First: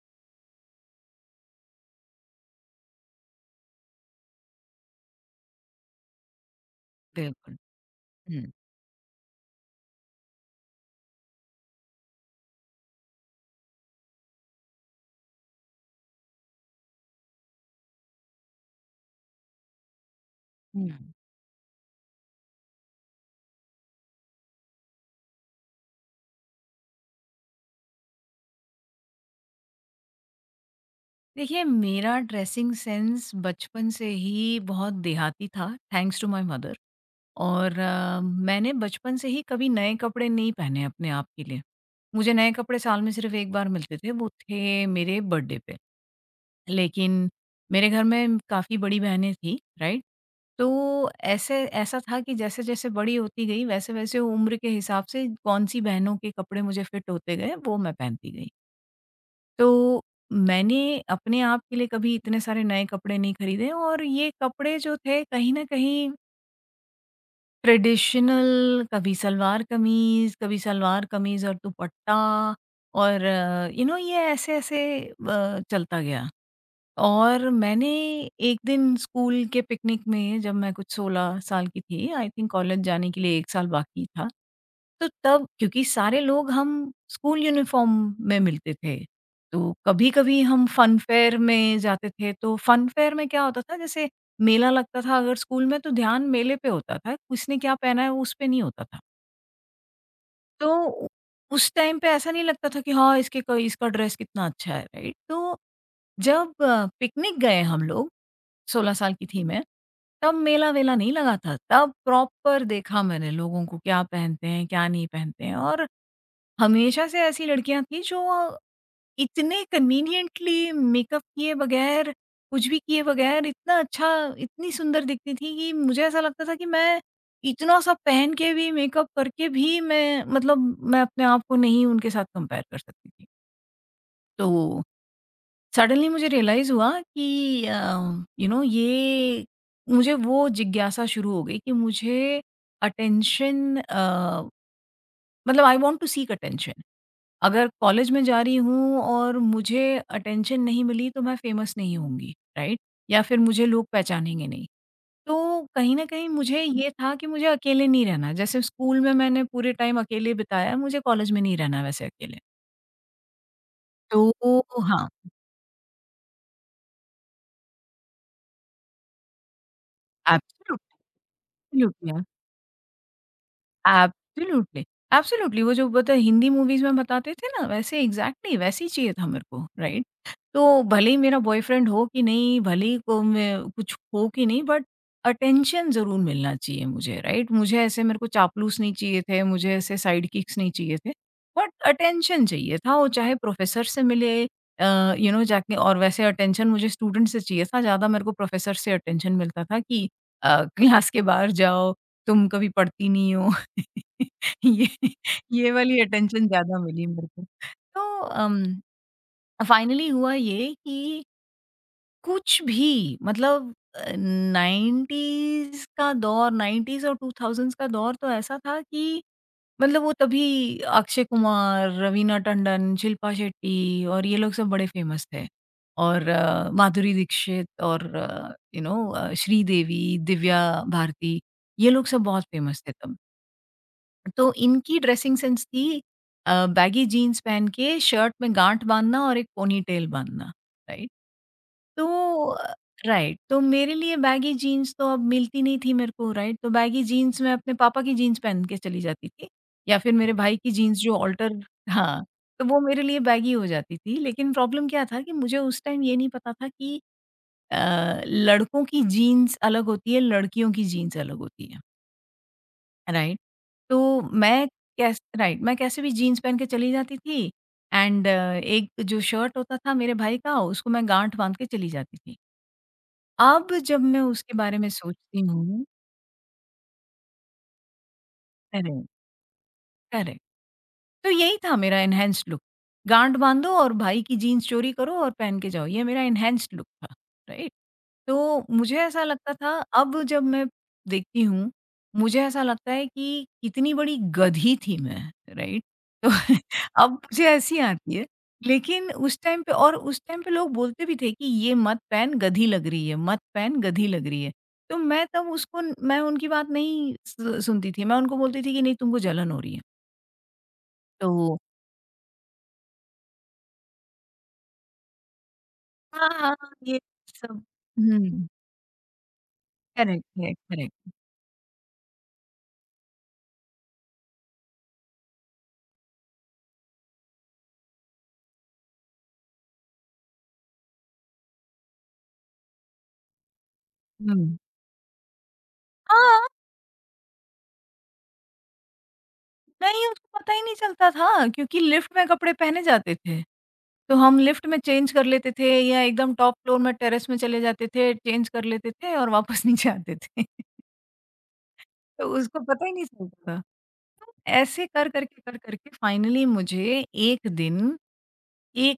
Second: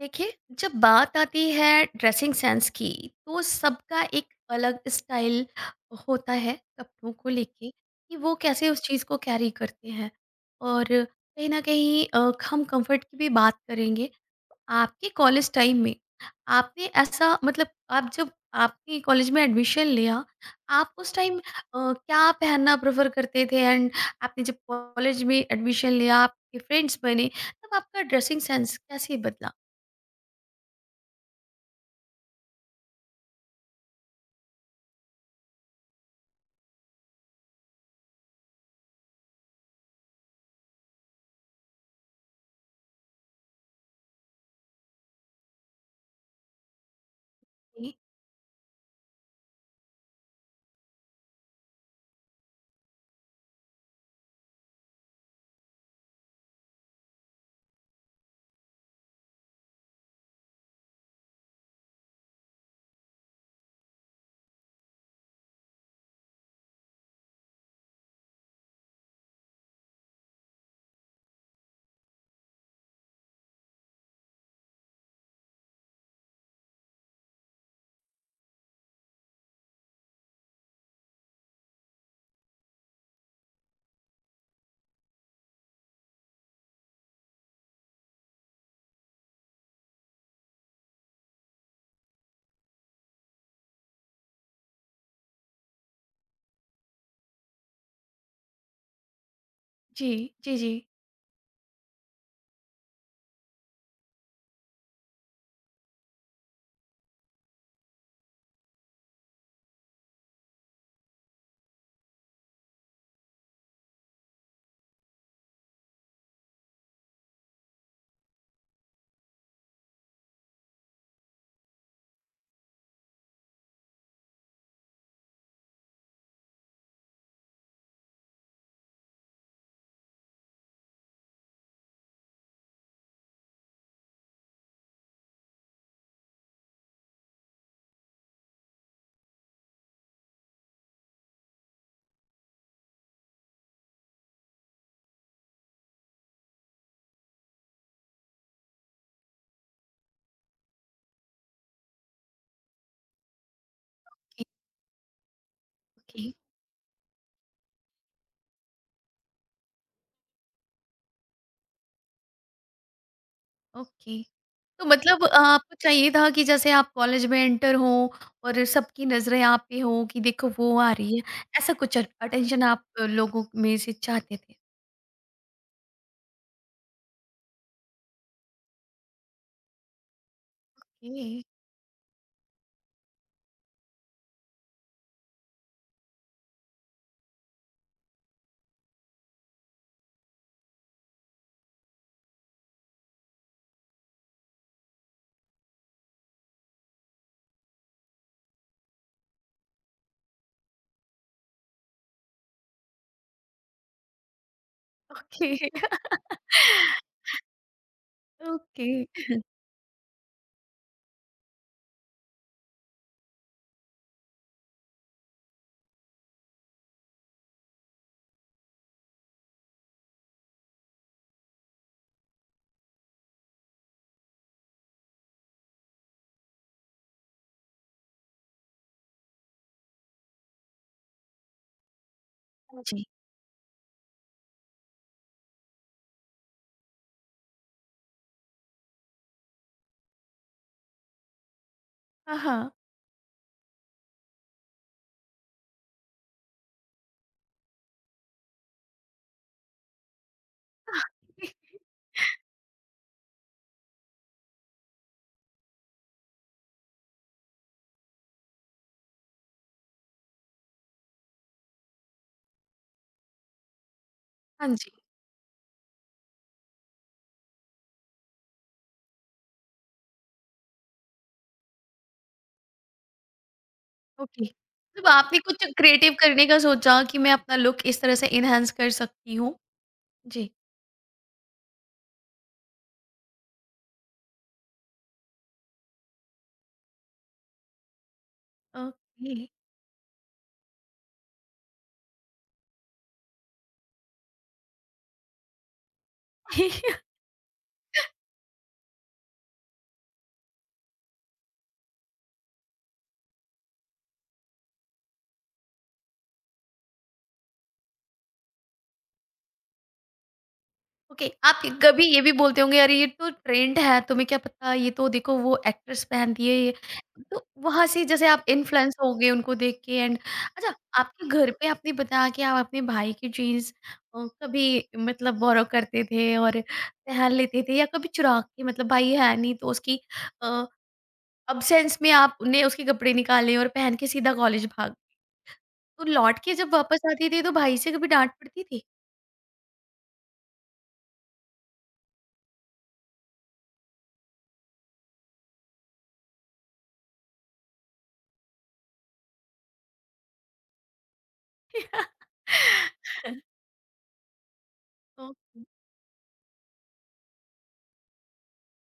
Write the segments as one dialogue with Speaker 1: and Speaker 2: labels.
Speaker 1: देखिए, जब बात आती है ड्रेसिंग सेंस की, तो सबका एक अलग स्टाइल होता है कपड़ों को
Speaker 2: बिल्कुल।
Speaker 1: लेके कि वो
Speaker 2: हुँ,
Speaker 1: कैसे उस चीज़ को कैरी करते हैं। और कहीं ना कहीं हम कंफर्ट की भी बात करेंगे। तो आपके कॉलेज टाइम में आपने ऐसा, मतलब आप जब आपने कॉलेज में एडमिशन लिया,
Speaker 2: हुँ।
Speaker 1: आप उस टाइम क्या पहनना प्रेफर करते थे? एंड आपने जब कॉलेज में एडमिशन लिया, आपके फ्रेंड्स बने, तब आपका ड्रेसिंग सेंस कैसे बदला?
Speaker 2: देखिए मेरा ड्रेसिंग सेंस बचपन से ही बहुत देहाती था। Thanks to my mother. और मैंने बचपन से ही कभी नए कपड़े नहीं पहने अपने आप के लिए। मुझे नए कपड़े साल में सिर्फ़ 1 बार मिलते थे, वो थे मेरे बर्थडे पे। लेकिन मेरे
Speaker 1: जी,
Speaker 2: घर में काफ़ी बड़ी बहनें थीं, राइट? तो ऐसे ऐसा था कि जैसे-जैसे बड़ी होती गई वैसे-वैसे उम्र के हिसाब से कौन-सी बहनों के कपड़े मुझे फिट होते गए, वो मैं पहनती गई। तो मैंने अपने आप के लिए कभी इतने सारे नए कपड़े नहीं खरीदे, और ये कपड़े जो थे कहीं न कहीं ट्रेडिशनल, कभी सलवार-कमीज़, कभी सलवार-कमीज़ और दुपट्टा। और यू नो ये ऐसे-ऐसे चलता गया। और मैंने एक दिन स्कूल के पिकनिक में, जब मैं कुछ 16 साल की थी, आई थिंक कॉलेज जाने के लिए 1 साल बाकी था। तो तब क्योंकि सारे लोग हम स्कूल यूनिफ़ॉर्म में मिलते थे, तो कभी-कभी हम फन फेयर में जाते थे। तो फन फेयर में क्या होता था जैसे मेला लगता था अगर स्कूल में, तो ध्यान मेले पे होता था, किसने क्या पहना है वो उस पे नहीं होता था।
Speaker 1: जी, जी, जी।
Speaker 2: तो उ- उस टाइम पे ऐसा नहीं लगता था कि हाँ, इसके क इसका ड्रेस कितना अच्छा है, राइट? तो जब पिकनिक गए हम लोग, 16 साल की थी मैं, तब मेला-वेला नहीं लगा था। तब प्रॉपर देखा मैंने लोगों को क्या पहनते हैं, क्या नहीं पहनते हैं। और हमेशा से ऐसी लड़कियाँ थीं जो इतने कन्वीनिएंटली मेकअप किए बगैर, कुछ भी किए बगैर इतना अच्छा, इतनी सुंदर दिखती थीं कि मुझे ऐसा लगता था कि मैं इतना सब पहन के भी, मेकअप करके भी, मैं मतलब मैं अपने आप को नहीं उनके साथ कंपेयर कर सकती थी। तो सडनली मुझे रियलाइज़ हुआ कि यू नो ये मुझे वो जिज्ञासा शुरू हो गई कि मुझे अटेंशन मतलब I want to seek attention. अगर कॉलेज में जा रही हूँ और मुझे अटेंशन नहीं मिली तो मैं फ़ेमस नहीं होंगी, राइट? या फिर मुझे लोग
Speaker 1: जी,
Speaker 2: पहचानेंगे नहीं। तो कहीं न कहीं
Speaker 1: जी।
Speaker 2: मुझे ये था कि मुझे अकेले नहीं रहना। जैसे स्कूल में मैंने पूरे टाइम अकेले बिताया, मुझे कॉलेज में नहीं रहना वैसे अकेले।
Speaker 1: ओके।
Speaker 2: तो
Speaker 1: तो
Speaker 2: हाँ,
Speaker 1: मतलब आपको चाहिए था कि जैसे आप कॉलेज में एंटर हो और सबकी नज़रें आप पे हो कि देखो वो
Speaker 2: एब्सोल्यूट
Speaker 1: आ रही है, ऐसा कुछ अट अटेंशन आप लोगों में से चाहते थे।
Speaker 2: एब्सोल्युटली, एब्सोल्युटली, वो जो बता हिंदी मूवीज़ में बताते थे ना, वैसे एग्ज़ैक्टली वैसे ही चाहिए था मेरे को, राइट? तो भले ही मेरा बॉयफ्रेंड हो कि नहीं, भले ही को मैं कुछ हो कि नहीं, बट अटेंशन ज़रूर मिलना चाहिए मुझे, राइट? मुझे ऐसे मेरे को चापलूस नहीं चाहिए थे, मुझे ऐसे साइड किक्स नहीं चाहिए थे, बट अटेंशन चाहिए था। वो चाहे प्रोफ़ेसर से मिले। यू नो जाके, और वैसे अटेंशन मुझे स्टूडेंट से चाहिए था, ज़्यादा मेरे को प्रोफ़ेसर से अटेंशन मिलता था कि क्लास के बाहर जाओ, तुम कभी पढ़ती नहीं हो। ये
Speaker 1: ओके,
Speaker 2: ये वाली अटेंशन ज़्यादा मिली मेरे को। तो अम
Speaker 1: ओके, ओके।
Speaker 2: फाइनली हुआ ये कि कुछ भी मतलब 90s का दौर, 90s और 2000s का दौर तो ऐसा था कि मतलब वो तभी अक्षय कुमार, रवीना टंडन, शिल्पा शेट्टी और ये लोग सब बड़े फ़ेमस थे। और माधुरी दीक्षित और यू नो श्रीदेवी, दिव्या भारती, ये लोग सब बहुत
Speaker 1: हाँ
Speaker 2: फ़ेमस थे
Speaker 1: जी।
Speaker 2: तब। तो इनकी ड्रेसिंग सेंस थी बैगी जीन्स पहन के शर्ट में गाँठ बाँधना और एक पोनीटेल बाँधना, राइट? तो
Speaker 1: हाँ, हाँ।
Speaker 2: अ, राइट, तो मेरे लिए बैगी जीन्स तो अब मिलती नहीं थी मेरे को, राइट, तो बैगी जीन्स मैं अपने पापा की जीन्स पहन के चली जाती थी, या फिर मेरे भाई की जीन्स जो ऑल्टर, हाँ, तो वो मेरे लिए बैगी हो जाती थी। लेकिन प्रॉब्लम क्या था कि मुझे उस टाइम ये नहीं पता था कि लड़कों की जीन्स अलग होती है, लड़कियों की जीन्स अलग होती है, राइट? तो मैं
Speaker 1: हाँ जी।
Speaker 2: कैस राइट, मैं कैसे भी जीन्स पहन के चली जाती थी, एंड एक जो शर्ट होता था मेरे भाई का, उसको मैं गाँठ बाँध के चली जाती थी। अब जब मैं
Speaker 1: ओके।
Speaker 2: उसके बारे में
Speaker 1: मतलब आपने
Speaker 2: सोचती
Speaker 1: कुछ
Speaker 2: हूँ,
Speaker 1: क्रिएटिव करने का सोचा कि मैं अपना लुक इस तरह से एनहांस कर
Speaker 2: करेक्ट,
Speaker 1: सकती हूँ।
Speaker 2: करेक्ट।
Speaker 1: जी।
Speaker 2: तो यही था मेरा एनहांस्ड लुक। गाँठ बाँधो और भाई की जीन्स चोरी करो और पहन के जाओ, ये मेरा एनहांस्ड लुक था, राइट? तो मुझे ऐसा
Speaker 1: ओके।
Speaker 2: लगता था, अब जब मैं देखती हूँ, मुझे ऐसा लगता है कि कितनी बड़ी गधी थी मैं, राइट? तो अब मुझे हँसी आती है, लेकिन उस टाइम पे, और उस टाइम पे लोग बोलते भी थे कि ये मत पहन गधी लग रही है, मत पहन गधी लग रही है। तो मैं तब उसको, मैं उनकी बात नहीं स सुनती थी, मैं उनको बोलती थी कि नहीं तुमको जलन हो रही है।
Speaker 1: ओके,
Speaker 2: तो
Speaker 1: आप कभी ये भी बोलते होंगे, अरे ये तो ट्रेंड है, तुम्हें क्या पता, ये तो देखो वो एक्ट्रेस
Speaker 2: हाँ,
Speaker 1: पहनती है
Speaker 2: हाँ,
Speaker 1: ये।
Speaker 2: ये
Speaker 1: तो
Speaker 2: सब।
Speaker 1: वहां से जैसे आप
Speaker 2: हुँ,
Speaker 1: इन्फ्लुएंस हो गए उनको देख के। एंड
Speaker 2: करेक्ट है,
Speaker 1: अच्छा,
Speaker 2: करेक्ट।
Speaker 1: आपके घर पे आपने बताया कि आप अपने भाई की जीन्स कभी, मतलब बोरो करते थे और पहन लेते थे, या कभी चुरा के, मतलब भाई है नहीं तो उसकी अब्सेंस में आपने उसके कपड़े निकाले और पहन के सीधा
Speaker 2: हुँ।
Speaker 1: कॉलेज भाग। तो लौट
Speaker 2: हाँ,
Speaker 1: के जब वापस आती थी तो भाई से कभी डांट पड़ती थी?
Speaker 2: नहीं उसको पता ही नहीं चलता था क्योंकि लिफ्ट में कपड़े पहने जाते थे। तो हम लिफ्ट में चेंज कर लेते थे, या एकदम टॉप फ्लोर में टेरेस में चले जाते थे, चेंज कर लेते थे और वापस नीचे आते थे। तो उसको पता ही नहीं चलता था। ऐसे कर
Speaker 1: ओके।
Speaker 2: कर के फाइनली मुझे एक दिन एक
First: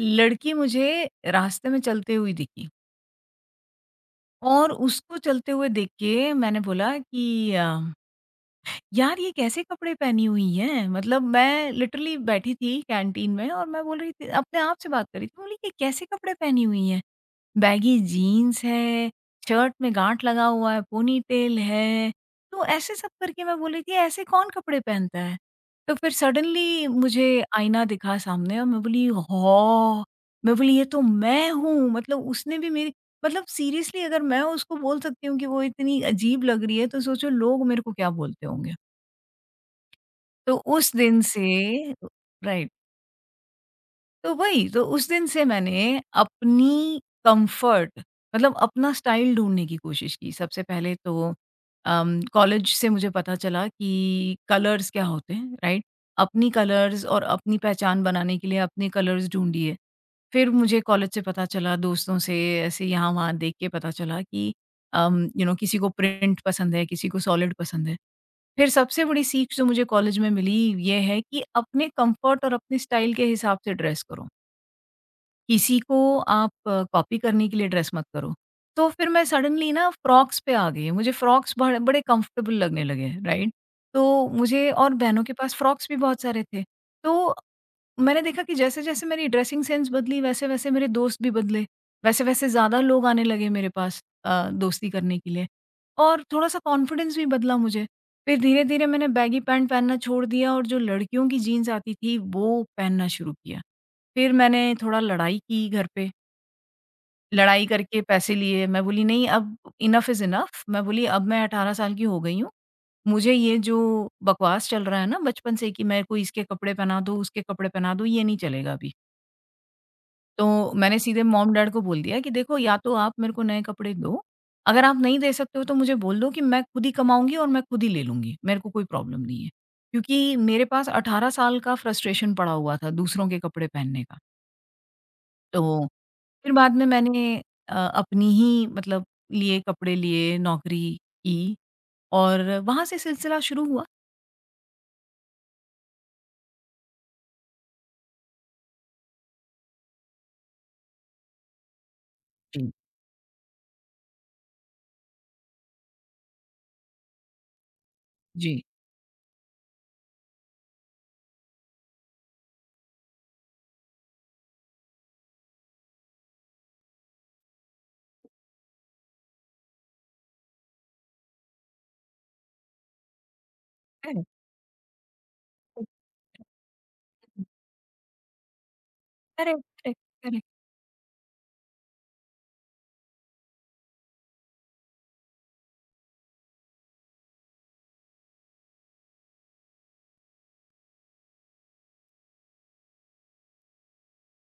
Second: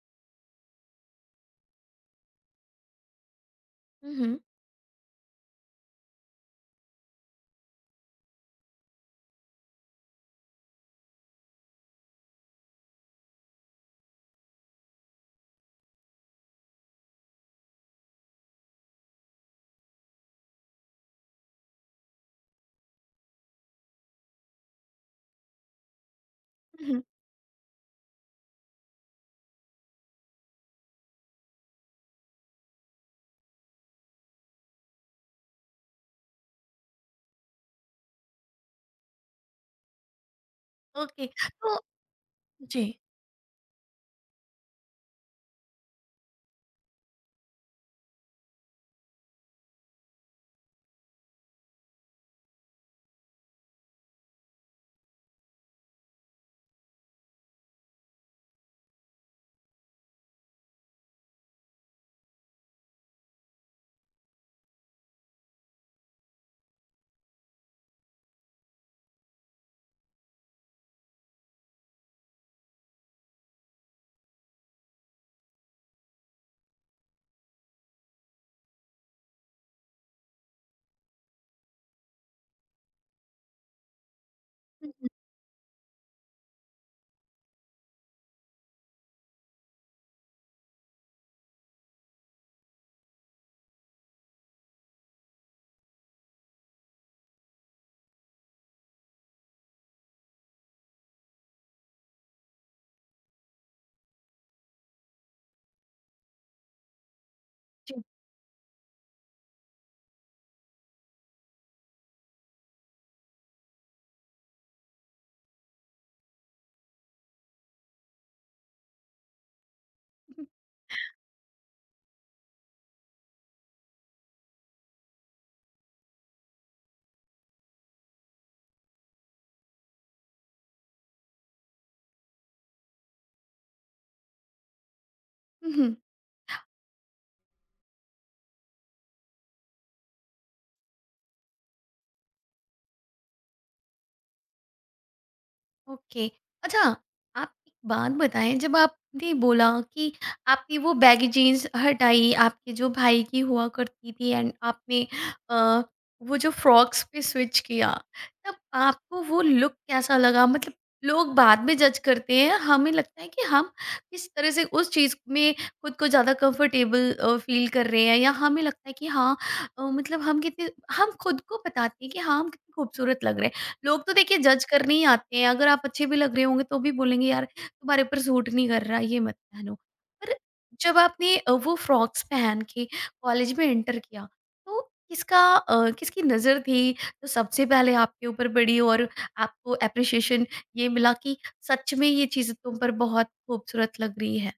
Speaker 2: लड़की मुझे रास्ते में चलते हुई दिखी,
Speaker 1: हम्म।
Speaker 2: और उसको चलते हुए देख के मैंने बोला कि यार ये कैसे कपड़े पहनी हुई हैं? मतलब मैं लिटरली बैठी थी कैंटीन में और मैं बोल रही थी, अपने आप से बात कर रही थी, बोली ये कैसे कपड़े पहनी हुई हैं? बैगी जीन्स है, शर्ट में गांठ लगा हुआ है, पोनीटेल है। तो ऐसे सब करके मैं बोल रही थी ऐसे कौन कपड़े पहनता है? तो फिर
Speaker 1: हुँ,
Speaker 2: सडनली
Speaker 1: हुँ।
Speaker 2: मुझे आईना दिखा सामने और मैं बोली हो! मैं बोली ये तो मैं हूँ। मतलब उसने भी मेरी, मतलब सीरियसली अगर मैं उसको बोल सकती हूँ कि वो इतनी अजीब लग रही है, तो सोचो लोग मेरे को क्या बोलते होंगे। तो उस दिन
Speaker 1: ओके।
Speaker 2: से,
Speaker 1: तो
Speaker 2: राइट,
Speaker 1: जी।
Speaker 2: तो वही तो उस दिन से मैंने अपनी कम्फ़र्ट, मतलब अपना स्टाइल ढूँढने की कोशिश की। सबसे पहले तो कॉलेज से मुझे पता चला कि कलर्स क्या होते हैं, राइट? अपनी कलर्स और अपनी पहचान बनाने के लिए अपने कलर्स ढूँढिए। फिर मुझे कॉलेज से पता चला, दोस्तों से, ऐसे यहाँ-वहाँ देख के पता चला कि यू नो किसी को प्रिंट पसंद है, किसी को सॉलिड पसंद है। फिर सबसे बड़ी सीख जो मुझे कॉलेज में मिली ये है कि अपने कंफर्ट और अपने स्टाइल के हिसाब से ड्रेस करो। किसी को आप कॉपी करने के लिए ड्रेस मत करो। तो फिर मैं सडनली ना फ्रॉक्स पे आ गई। मुझे फ्रॉक्स बड़े बड़े कंफर्टेबल लगने लगे, राइट? तो मुझे
Speaker 1: हुँ,
Speaker 2: और
Speaker 1: हुँ।
Speaker 2: बहनों के पास फ्रॉक्स भी बहुत सारे थे। तो मैंने देखा कि जैसे-जैसे मेरी ड्रेसिंग सेंस बदली, वैसे-वैसे मेरे दोस्त भी बदले। वैसे-वैसे ज़्यादा लोग आने लगे मेरे पास दोस्ती करने के लिए, और थोड़ा-सा कॉन्फिडेंस भी बदला मुझे। फिर धीरे-धीरे मैंने बैगी पैंट पहनना छोड़ दिया और जो लड़कियों की जीन्स आती थी, वो पहनना शुरू किया। फिर मैंने थोड़ा लड़ाई की घर पे, लड़ाई करके
Speaker 1: जी।
Speaker 2: पैसे लिए। मैं बोली, "नहीं, अब इनफ इज़ इनफ।" मैं बोली, "अब मैं 18 साल की हो गई हूँ। मुझे ये जो बकवास चल रहा है ना बचपन से कि मेरे को इसके कपड़े पहना दो, उसके कपड़े पहना दो, ये नहीं चलेगा अभी।" तो मैंने सीधे मॉम-डैड को बोल दिया कि देखो या तो आप मेरे को नए कपड़े दो, अगर आप नहीं दे सकते हो तो मुझे बोल दो कि मैं खुद ही कमाऊँगी और मैं खुद ही ले लूँगी, मेरे को कोई प्रॉब्लम नहीं है। क्योंकि मेरे पास 18 साल का फ्रस्ट्रेशन पड़ा हुआ था दूसरों के कपड़े पहनने का।
Speaker 1: हुँ,
Speaker 2: तो
Speaker 1: हुँ।
Speaker 2: फिर बाद में मैंने अपनी ही मतलब लिए कपड़े लिए, नौकरी की, और वहाँ से सिलसिला शुरू हुआ।
Speaker 1: ओके। अच्छा, आप एक बात बताएं, जब आपने बोला कि आपने वो बैगी जीन्स हटाई,
Speaker 2: जी।
Speaker 1: आपके जो भाई की हुआ करती थी, एंड आपने अ, वो जो फ्रॉक्स पे स्विच किया, तब
Speaker 2: जी।
Speaker 1: आपको वो लुक कैसा लगा? मतलब लोग बाद में जज करते हैं, हमें लगता है कि हम किस तरह से उस चीज़ में खुद को ज़्यादा कंफर्टेबल फील कर रहे हैं, या हमें लगता है कि हाँ, मतलब हम खुद को बताते हैं कि हाँ, हम कितने खूबसूरत लग रहे हैं। लोग तो
Speaker 2: करेक्ट,
Speaker 1: देखिए जज करने ही आते हैं, अगर आप अच्छे भी लग रहे होंगे तो भी बोलेंगे यार तुम्हारे ऊपर सूट नहीं कर रहा, ये मत
Speaker 2: करेक्ट,
Speaker 1: पहनो।
Speaker 2: करेक्ट,
Speaker 1: पर
Speaker 2: करेक्ट।
Speaker 1: जब आपने वो फ्रॉक्स पहन के कॉलेज में एंटर किया, तो किसका, किसकी नज़र थी जो सबसे पहले आपके ऊपर पड़ी, और आपको एप्रिसिएशन ये मिला कि सच में ये चीज़ें तुम पर बहुत खूबसूरत लग रही है?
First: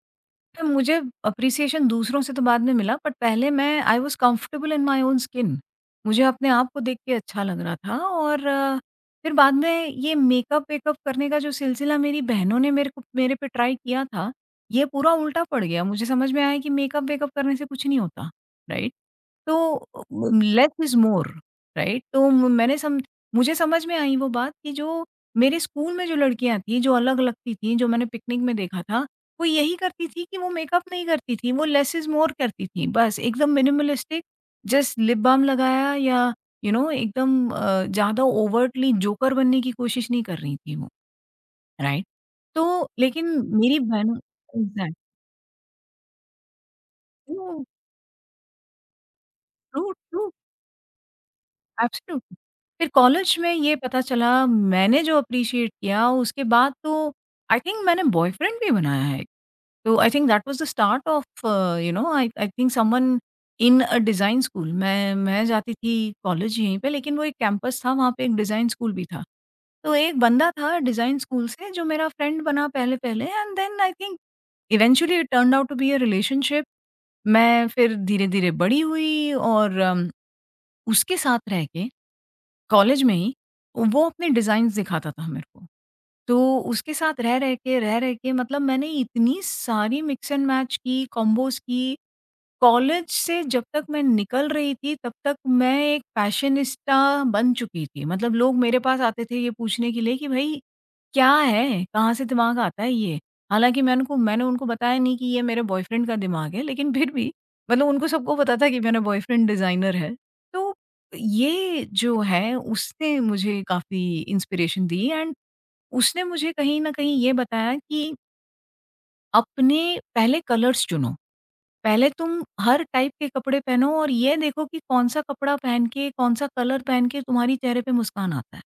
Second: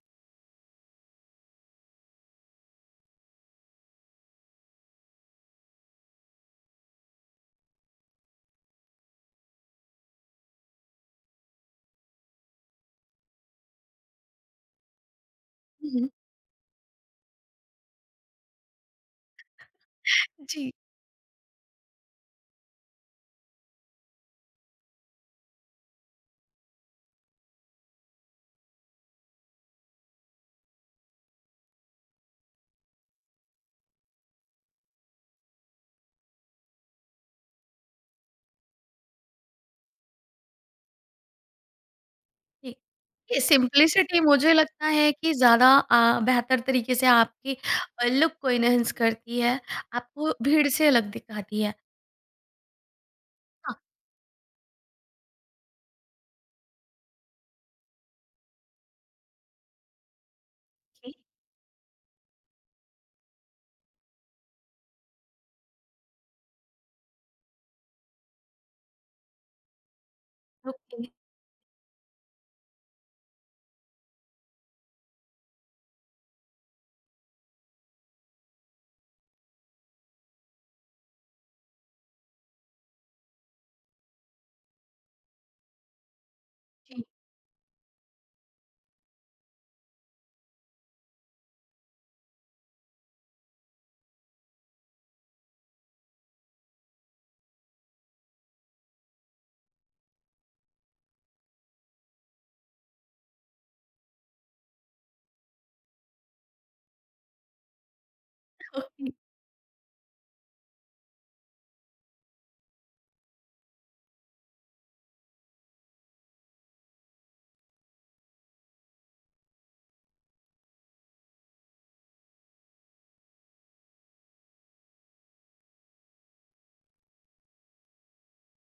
Speaker 2: तो मुझे एप्रिसिएशन दूसरों से तो बाद में मिला, बट पहले मैं I was comfortable in my own skin. मुझे अपने आप को देख के अच्छा लग रहा था, और फिर बाद में ये मेकअप-वेकअप करने का जो सिलसिला मेरी बहनों ने मेरे को मेरे पे ट्राई किया था, ये पूरा उल्टा पड़ गया।
Speaker 1: हुँ,
Speaker 2: मुझे
Speaker 1: हुँ।
Speaker 2: समझ में आया कि मेकअप-वेकअप करने से कुछ नहीं होता, राइट? तो
Speaker 1: जी।
Speaker 2: Less is more, right? तो मैंने सम मुझे समझ में आई वो बात कि जो मेरे स्कूल में जो लड़कियाँ थीं, जो अलग लगती थीं, जो मैंने पिकनिक में देखा था, वो यही करती थी कि वो मेकअप नहीं करती थी, वो लेस इज़ मोर करती थी। बस एकदम मिनिमलिस्टिक, जस्ट लिप बाम लगाया, या यू you नो know, एकदम ज़्यादा ओवरटली जोकर बनने की कोशिश नहीं कर रही थी वो, राइट?
Speaker 1: जी।
Speaker 2: तो लेकिन
Speaker 1: ये
Speaker 2: मेरी बहनों
Speaker 1: सिम्प्लिसिटी मुझे लगता
Speaker 2: एग्ज़ैक्ट
Speaker 1: है कि ज़्यादा बेहतर तरीके से
Speaker 2: ट्रू,
Speaker 1: आपकी लुक को एनहांस करती है,
Speaker 2: ट्रू।
Speaker 1: आपको भीड़ से अलग दिखाती है।
Speaker 2: एब्सोल्युटली। फिर कॉलेज में
Speaker 1: हाँ।
Speaker 2: ये पता चला, मैंने जो एप्रिशिएट किया उसके बाद तो आई थिंक मैंने बॉयफ्रेंड भी बनाया है। तो I think that was the start
Speaker 1: okay,
Speaker 2: of you know I I think someone in a design school. मैं जाती थी कॉलेज यहीं पे लेकिन वो एक कैंपस था वहाँ पे एक डिज़ाइन स्कूल भी था। तो एक बंदा था
Speaker 1: ओके।
Speaker 2: डिज़ाइन स्कूल से जो मेरा फ्रेंड बना पहले-पहले and then I think eventually it turned out to be a relationship. मैं फिर धीरे-धीरे बड़ी हुई और उसके साथ रह के कॉलेज में ही, वो अपने डिज़ाइन्स दिखाता था मेरे को। तो उसके
Speaker 1: जी,
Speaker 2: साथ रह-रह के मतलब मैंने इतनी सारी मिक्स एंड मैच की, कॉम्बोज़ की। कॉलेज से जब तक मैं निकल रही थी, तब तक मैं एक फैशनिस्टा बन चुकी थी। मतलब लोग मेरे पास आते थे ये पूछने के लिए कि भई क्या है? कहाँ से दिमाग आता है ये? हालाँकि मैंने उनको बताया नहीं कि ये मेरे बॉयफ्रेंड का दिमाग है, लेकिन फिर भी मतलब उनको सबको पता था कि मेरा बॉयफ्रेंड डिज़ाइनर है। तो ये जो है उसने मुझे काफ़ी इंस्पिरेशन दी एंड उसने मुझे कहीं न कहीं ये बताया कि अपने पहले कलर्स चुनो। पहले तुम हर टाइप के कपड़े पहनो और ये देखो कि कौन-सा कपड़ा पहन के, कौन-सा कलर पहन के तुम्हारे चेहरे पे मुस्कान आता है।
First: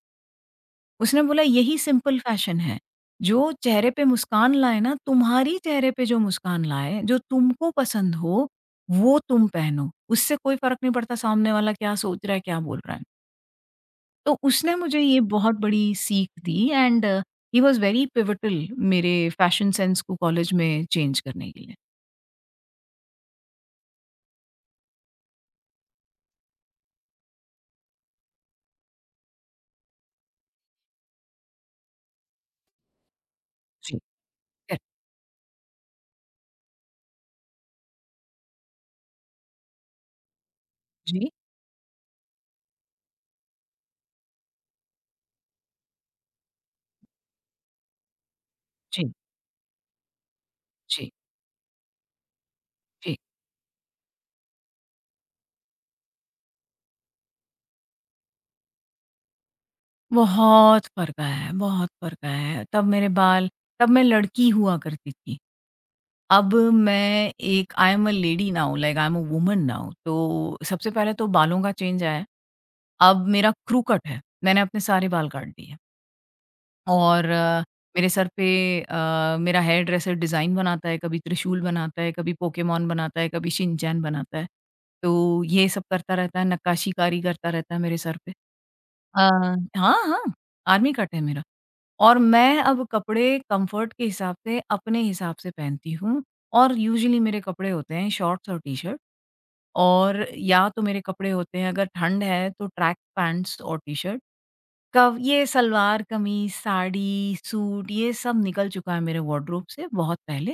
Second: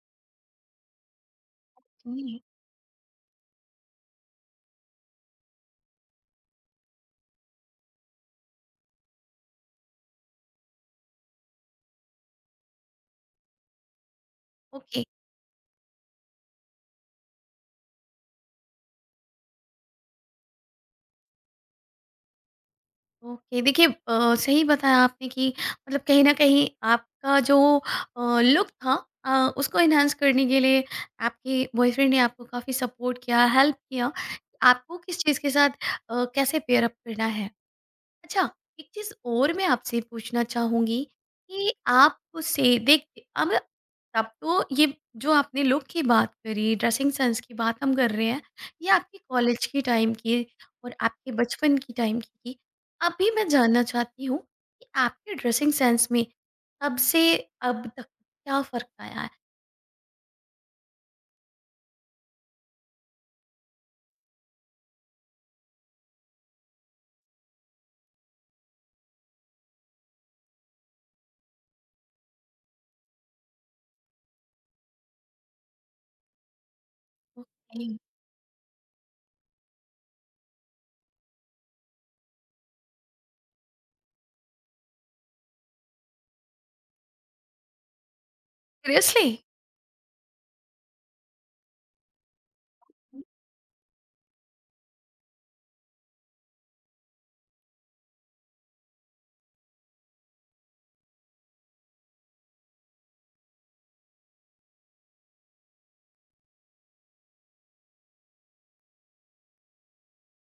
Speaker 2: उसने बोला यही सिंपल
Speaker 1: जी।
Speaker 2: फ़ैशन है। जो चेहरे पे मुस्कान लाए ना, तुम्हारी चेहरे पे जो मुस्कान लाए, जो तुमको पसंद हो, वो तुम पहनो। उससे कोई फ़र्क नहीं पड़ता सामने वाला क्या सोच रहा है, क्या बोल रहा है। तो उसने मुझे
Speaker 1: ओके,
Speaker 2: ये बहुत बड़ी सीख दी and he was very pivotal मेरे फ़ैशन सेंस को कॉलेज में चेंज करने के लिए।
Speaker 1: ओके। देखिए, सही बताया आपने कि मतलब कहीं न कहीं आपका जो लुक था, अ, उसको एनहांस करने के लिए आपके बॉयफ्रेंड ने आपको काफ़ी सपोर्ट किया, हेल्प
Speaker 2: जी,
Speaker 1: किया,
Speaker 2: करेक्ट।
Speaker 1: आपको किस चीज़ के साथ कैसे पेयर अप करना है। अच्छा, एक चीज़ और मैं आपसे पूछना चाहूँगी,
Speaker 2: जी,
Speaker 1: कि आपसे देखिए, अब तब तो ये जो आपने लुक की बात करी, ड्रेसिंग सेंस की बात हम कर रहे हैं, ये
Speaker 2: जी,
Speaker 1: आपके कॉलेज के टाइम की और
Speaker 2: जी,
Speaker 1: आपके बचपन की टाइम की थी।
Speaker 2: जी।
Speaker 1: अभी मैं जानना चाहती हूँ कि आपके ड्रेसिंग सेंस में तब से अब तक क्या फ़र्क आया है?
Speaker 2: बहुत फ़र्क आया है, बहुत फ़र्क आया है। तब मेरे बाल तब मैं लड़की हुआ करती थी। अब मैं एक I am a lady now like I am a woman now तो सबसे पहले तो बालों का चेंज आया। अब मेरा क्रू कट है, मैंने अपने सारे बाल काट दिए और
Speaker 1: ओके।
Speaker 2: मेरे सर पे मेरा हेयर ड्रेसर डिज़ाइन बनाता है, कभी त्रिशूल बनाता है, कभी पोकेमॉन बनाता है, कभी शिनचैन बनाता है। तो ये सब करता रहता है, नक्काशीकारी करता रहता है मेरे सर पे। Uh
Speaker 1: seriously?
Speaker 2: हाँ, हाँ, आर्मी कट है मेरा। और मैं अब कपड़े कम्फ़र्ट के हिसाब से, अपने हिसाब से पहनती हूँ और यूजुअली मेरे कपड़े होते हैं शॉर्ट्स और टी-शर्ट और या तो मेरे कपड़े होते हैं अगर ठंड है तो ट्रैक पैंट्स और टी-शर्ट। कव ये सलवार कमीज़, साड़ी, सूट ये सब निकल चुका है मेरे वार्डरोब से बहुत पहले।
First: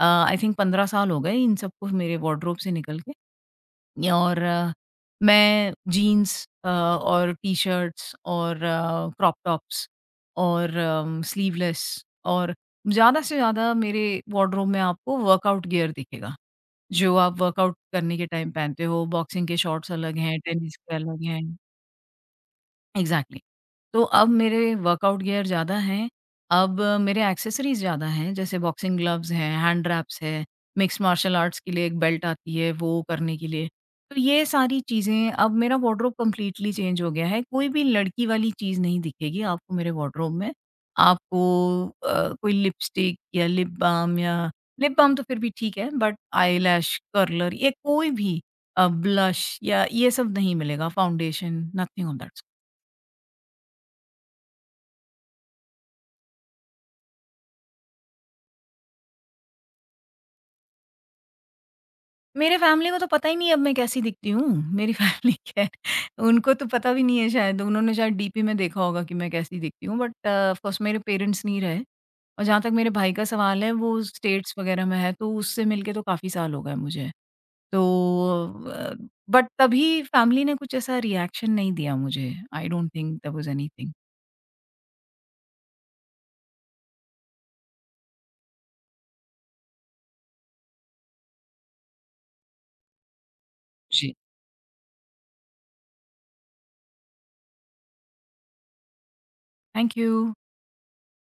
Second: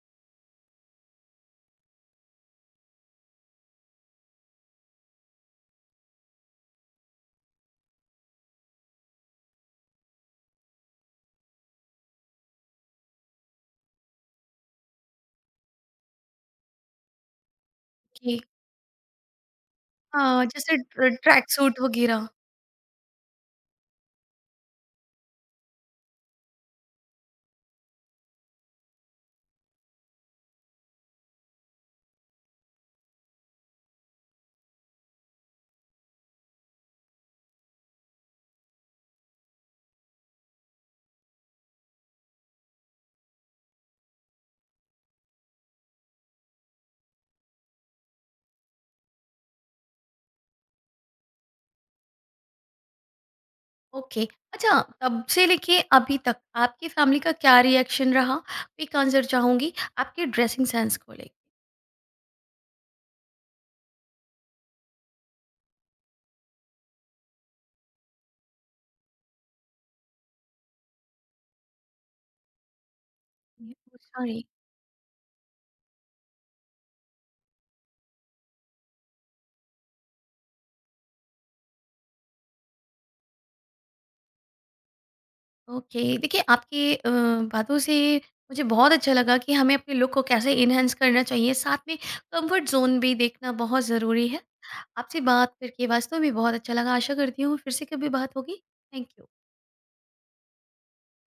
Speaker 2: आई थिंक 15 साल हो गए इन सबको मेरे वार्डरोब से निकल के। और मैं जीन्स और टी-शर्ट्स और क्रॉप टॉप्स और स्लीवलेस और ज़्यादा से ज़्यादा मेरे वार्डरोब में आपको वर्कआउट गियर दिखेगा, जो आप वर्कआउट करने के
Speaker 1: ओके।
Speaker 2: टाइम पहनते हो। बॉक्सिंग के शॉर्ट्स अलग हैं,
Speaker 1: हाँ,
Speaker 2: टेनिस
Speaker 1: जैसे
Speaker 2: के अलग हैं।
Speaker 1: ट्रैक सूट वगैरह।
Speaker 2: एग्ज़ैक्टली। तो अब मेरे वर्कआउट गियर ज़्यादा हैं, अब मेरे एक्सेसरीज़ ज़्यादा हैं, जैसे बॉक्सिंग ग्लव्स हैं, हैंड रैप्स है, मिक्स्ड मार्शल आर्ट्स के लिए एक बेल्ट आती है, वो करने के लिए। तो ये सारी चीज़ें अब मेरा वार्डरोब कंप्लीटली चेंज हो गया है, कोई भी लड़की वाली चीज़ नहीं दिखेगी आपको मेरे वार्डरोब में। आपको कोई लिपस्टिक या लिप बाल्म तो फिर भी ठीक है, बट आईलैश कर्लर ये कोई भी ब्लश या ये सब नहीं मिलेगा, foundation, nothing of that.
Speaker 1: Okay. अच्छा, तब से लेके अभी तक आपकी फैमिली का क्या रिएक्शन रहा? क्विक आंसर चाहूँगी आपके ड्रेसिंग सेंस को लेके।
Speaker 2: मेरे फैमिली को तो पता ही नहीं है अब मैं कैसी दिखती हूँ, मेरी फैमिली क्या है उनको तो पता भी नहीं है शायद, उन्होंने शायद डीपी में देखा होगा कि मैं कैसी दिखती हूँ, बट ऑफ़ कोर्स मेरे पेरेंट्स नहीं रहे। और जहाँ तक मेरे भाई का सवाल है वो
Speaker 1: सॉरी।
Speaker 2: स्टेट्स वग़ैरह में है, तो उससे मिलके तो काफ़ी साल हो गए मुझे। तो अ, बट तभी फैमिली ने कुछ ऐसा रिएक्शन नहीं दिया मुझे, I don't think there was anything.
Speaker 1: Okay. देखिए आपकी बातों से मुझे बहुत अच्छा लगा कि हमें अपने लुक को कैसे एनहांस करना चाहिए, साथ में कंफर्ट ज़ोन भी देखना बहुत
Speaker 2: जी,
Speaker 1: ज़रूरी है। आपसे बात करके वास्तव में बहुत अच्छा लगा, आशा करती हूँ फिर से कभी बात होगी। Thank you.
Speaker 2: Thank you.